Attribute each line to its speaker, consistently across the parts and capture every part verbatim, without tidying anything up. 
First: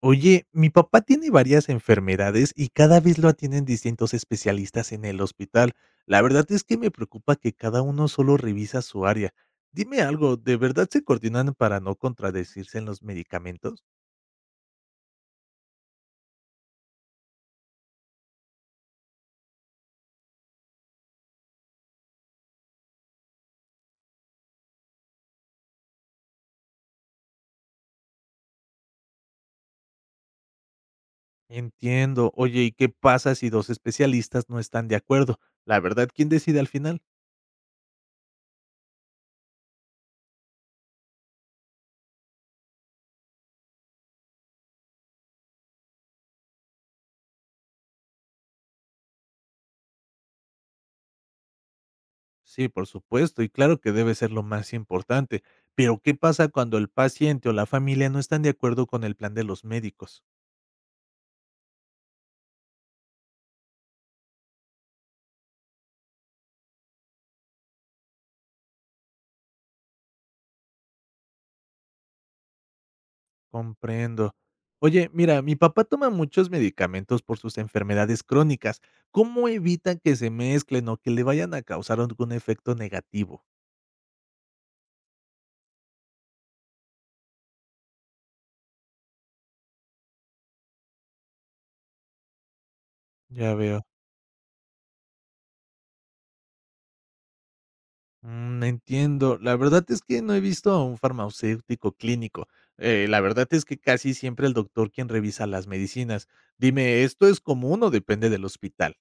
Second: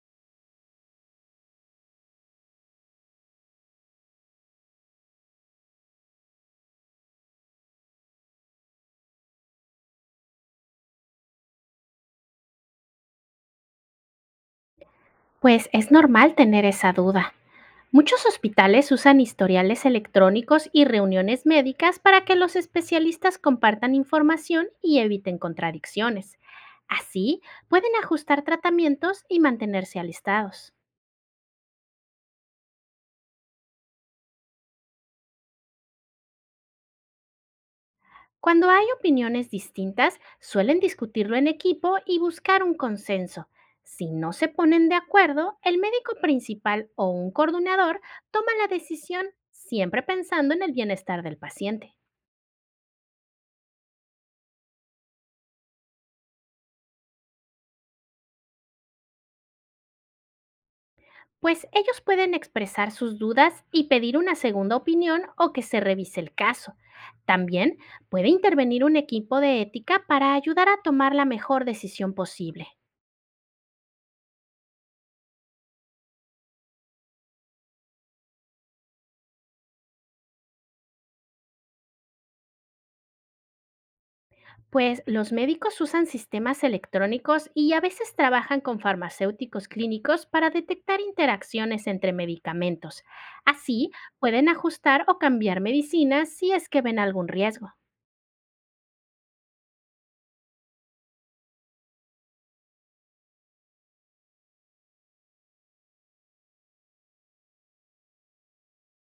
Speaker 1: Oye, mi papá tiene varias enfermedades y cada vez lo atienden distintos especialistas en el hospital. La verdad es que me preocupa que cada uno solo revisa su área. Dime algo, ¿de verdad se coordinan para no contradecirse en los medicamentos?
Speaker 2: Pues es normal tener esa duda. Muchos hospitales usan historiales electrónicos y reuniones médicas para que los especialistas compartan información y eviten contradicciones. Así, pueden ajustar tratamientos y mantenerse alistados.
Speaker 1: Entiendo. Oye, ¿y qué pasa si dos especialistas no están de acuerdo? La verdad, ¿quién decide al final?
Speaker 2: Cuando hay opiniones distintas, suelen discutirlo en equipo y buscar un consenso. Si no se ponen de acuerdo, el médico principal o un coordinador toma la decisión, siempre pensando en el bienestar del paciente.
Speaker 1: Sí, por supuesto, y claro que debe ser lo más importante. Pero ¿qué pasa cuando el paciente o la familia no están de acuerdo con el plan de los médicos?
Speaker 2: Pues ellos pueden expresar sus dudas y pedir una segunda opinión o que se revise el caso. También puede intervenir un equipo de ética para ayudar a tomar la mejor decisión posible.
Speaker 1: Comprendo. Oye, mira, mi papá toma muchos medicamentos por sus enfermedades crónicas. ¿Cómo evitan que se mezclen o que le vayan a causar algún efecto negativo?
Speaker 2: Pues los médicos usan sistemas electrónicos y a veces trabajan con farmacéuticos clínicos para detectar interacciones entre medicamentos.
Speaker 1: Ya veo.
Speaker 2: Así pueden ajustar o cambiar medicinas si es que ven algún riesgo.
Speaker 1: Mm, entiendo. La verdad es que no he visto a un farmacéutico clínico. Eh, la verdad es que casi siempre el doctor quien revisa las medicinas. Dime, ¿esto es común o depende del hospital?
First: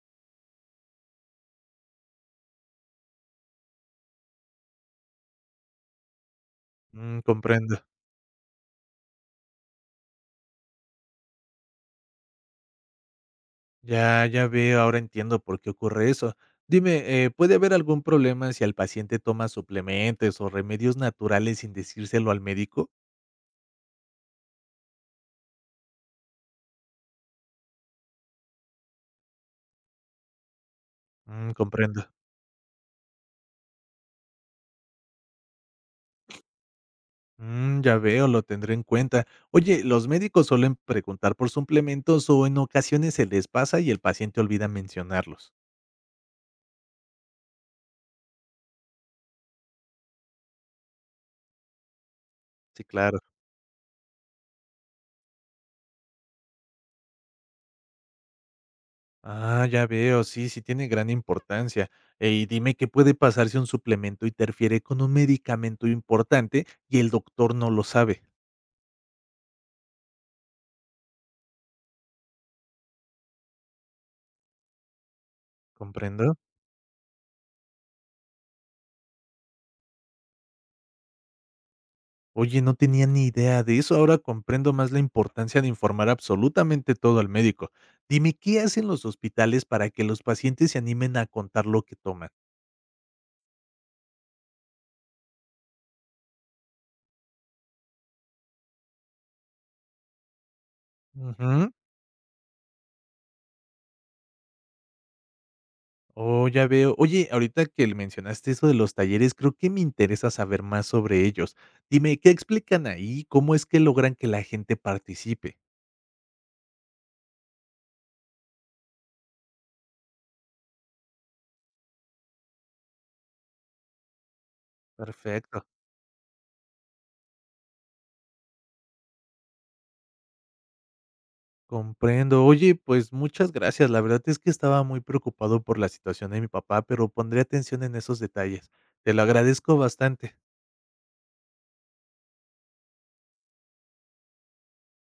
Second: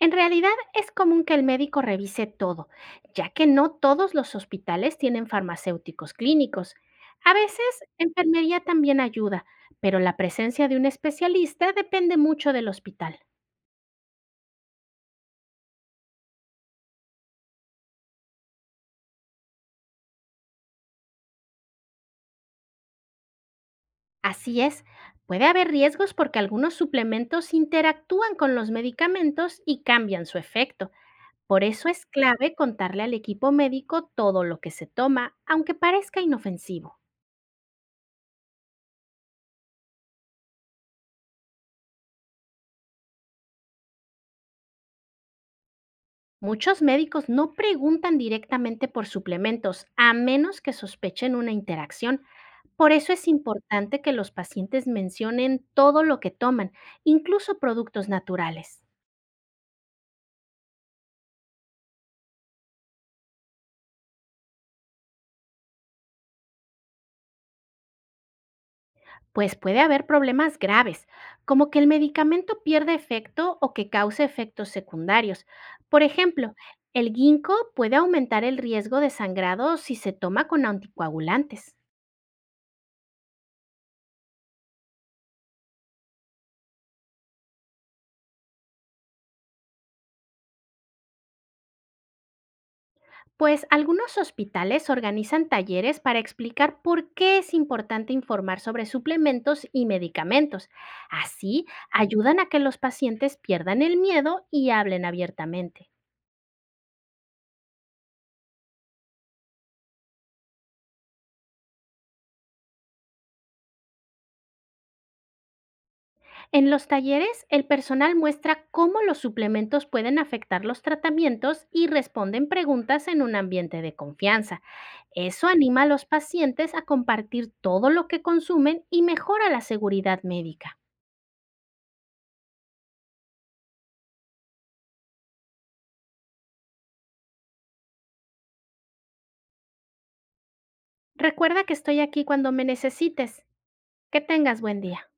Speaker 2: En realidad es común que el médico revise todo, ya que no todos los hospitales tienen farmacéuticos clínicos.
Speaker 1: Mm,
Speaker 2: A
Speaker 1: comprendo.
Speaker 2: veces, enfermería también ayuda, pero la presencia de un especialista depende mucho del hospital.
Speaker 1: Ya, ya veo, ahora entiendo por qué ocurre eso. Dime, eh, ¿puede haber algún problema si el paciente toma suplementos o remedios naturales sin decírselo al médico?
Speaker 2: Así es, puede haber riesgos porque algunos suplementos interactúan con los medicamentos y cambian su efecto.
Speaker 1: Mm,
Speaker 2: Por eso
Speaker 1: comprendo.
Speaker 2: es clave contarle al equipo médico todo lo que se toma, aunque parezca inofensivo.
Speaker 1: Mm, ya veo, lo tendré en cuenta. Oye, ¿los médicos suelen preguntar por suplementos o en ocasiones se les pasa y el paciente olvida mencionarlos?
Speaker 2: Muchos médicos no preguntan directamente por suplementos a menos que sospechen una interacción.
Speaker 1: Sí,
Speaker 2: Por eso
Speaker 1: claro.
Speaker 2: es importante que los pacientes mencionen todo lo que toman, incluso productos naturales,
Speaker 1: Ah, ya veo, sí, sí tiene gran importancia. Eh, Y dime qué puede pasar si un suplemento interfiere con un medicamento importante y el doctor no lo sabe.
Speaker 2: pues puede haber problemas graves, como que el medicamento pierda efecto o que cause efectos secundarios. Por
Speaker 1: ¿Comprendo?
Speaker 2: ejemplo, el ginkgo puede aumentar el riesgo de sangrado si se toma con anticoagulantes.
Speaker 1: Oye, no tenía ni idea de eso. Ahora comprendo más la importancia de informar absolutamente todo al médico. Dime, ¿qué hacen los hospitales para que los pacientes se animen a contar lo que toman?
Speaker 2: Pues algunos hospitales organizan talleres para explicar por qué es importante informar sobre suplementos y medicamentos. Así,
Speaker 1: Ujú.
Speaker 2: ayudan a que los pacientes pierdan el miedo y hablen abiertamente.
Speaker 1: Oh, ya veo. Oye, ahorita que le mencionaste eso de los talleres, creo que me interesa saber más sobre ellos. Dime, ¿qué explican ahí? ¿Cómo es que logran que la gente participe?
Speaker 2: En los talleres, el personal muestra cómo los suplementos pueden afectar los tratamientos y responden preguntas en un ambiente de confianza. Eso
Speaker 1: Perfecto.
Speaker 2: anima a los pacientes a compartir todo lo que consumen y mejora la seguridad médica.
Speaker 1: Comprendo. Oye, pues muchas gracias. La verdad es que estaba muy preocupado por la situación de mi papá, pero pondré atención en esos detalles. Te lo agradezco bastante.
Speaker 2: Recuerda que estoy aquí cuando me necesites. Que tengas buen día.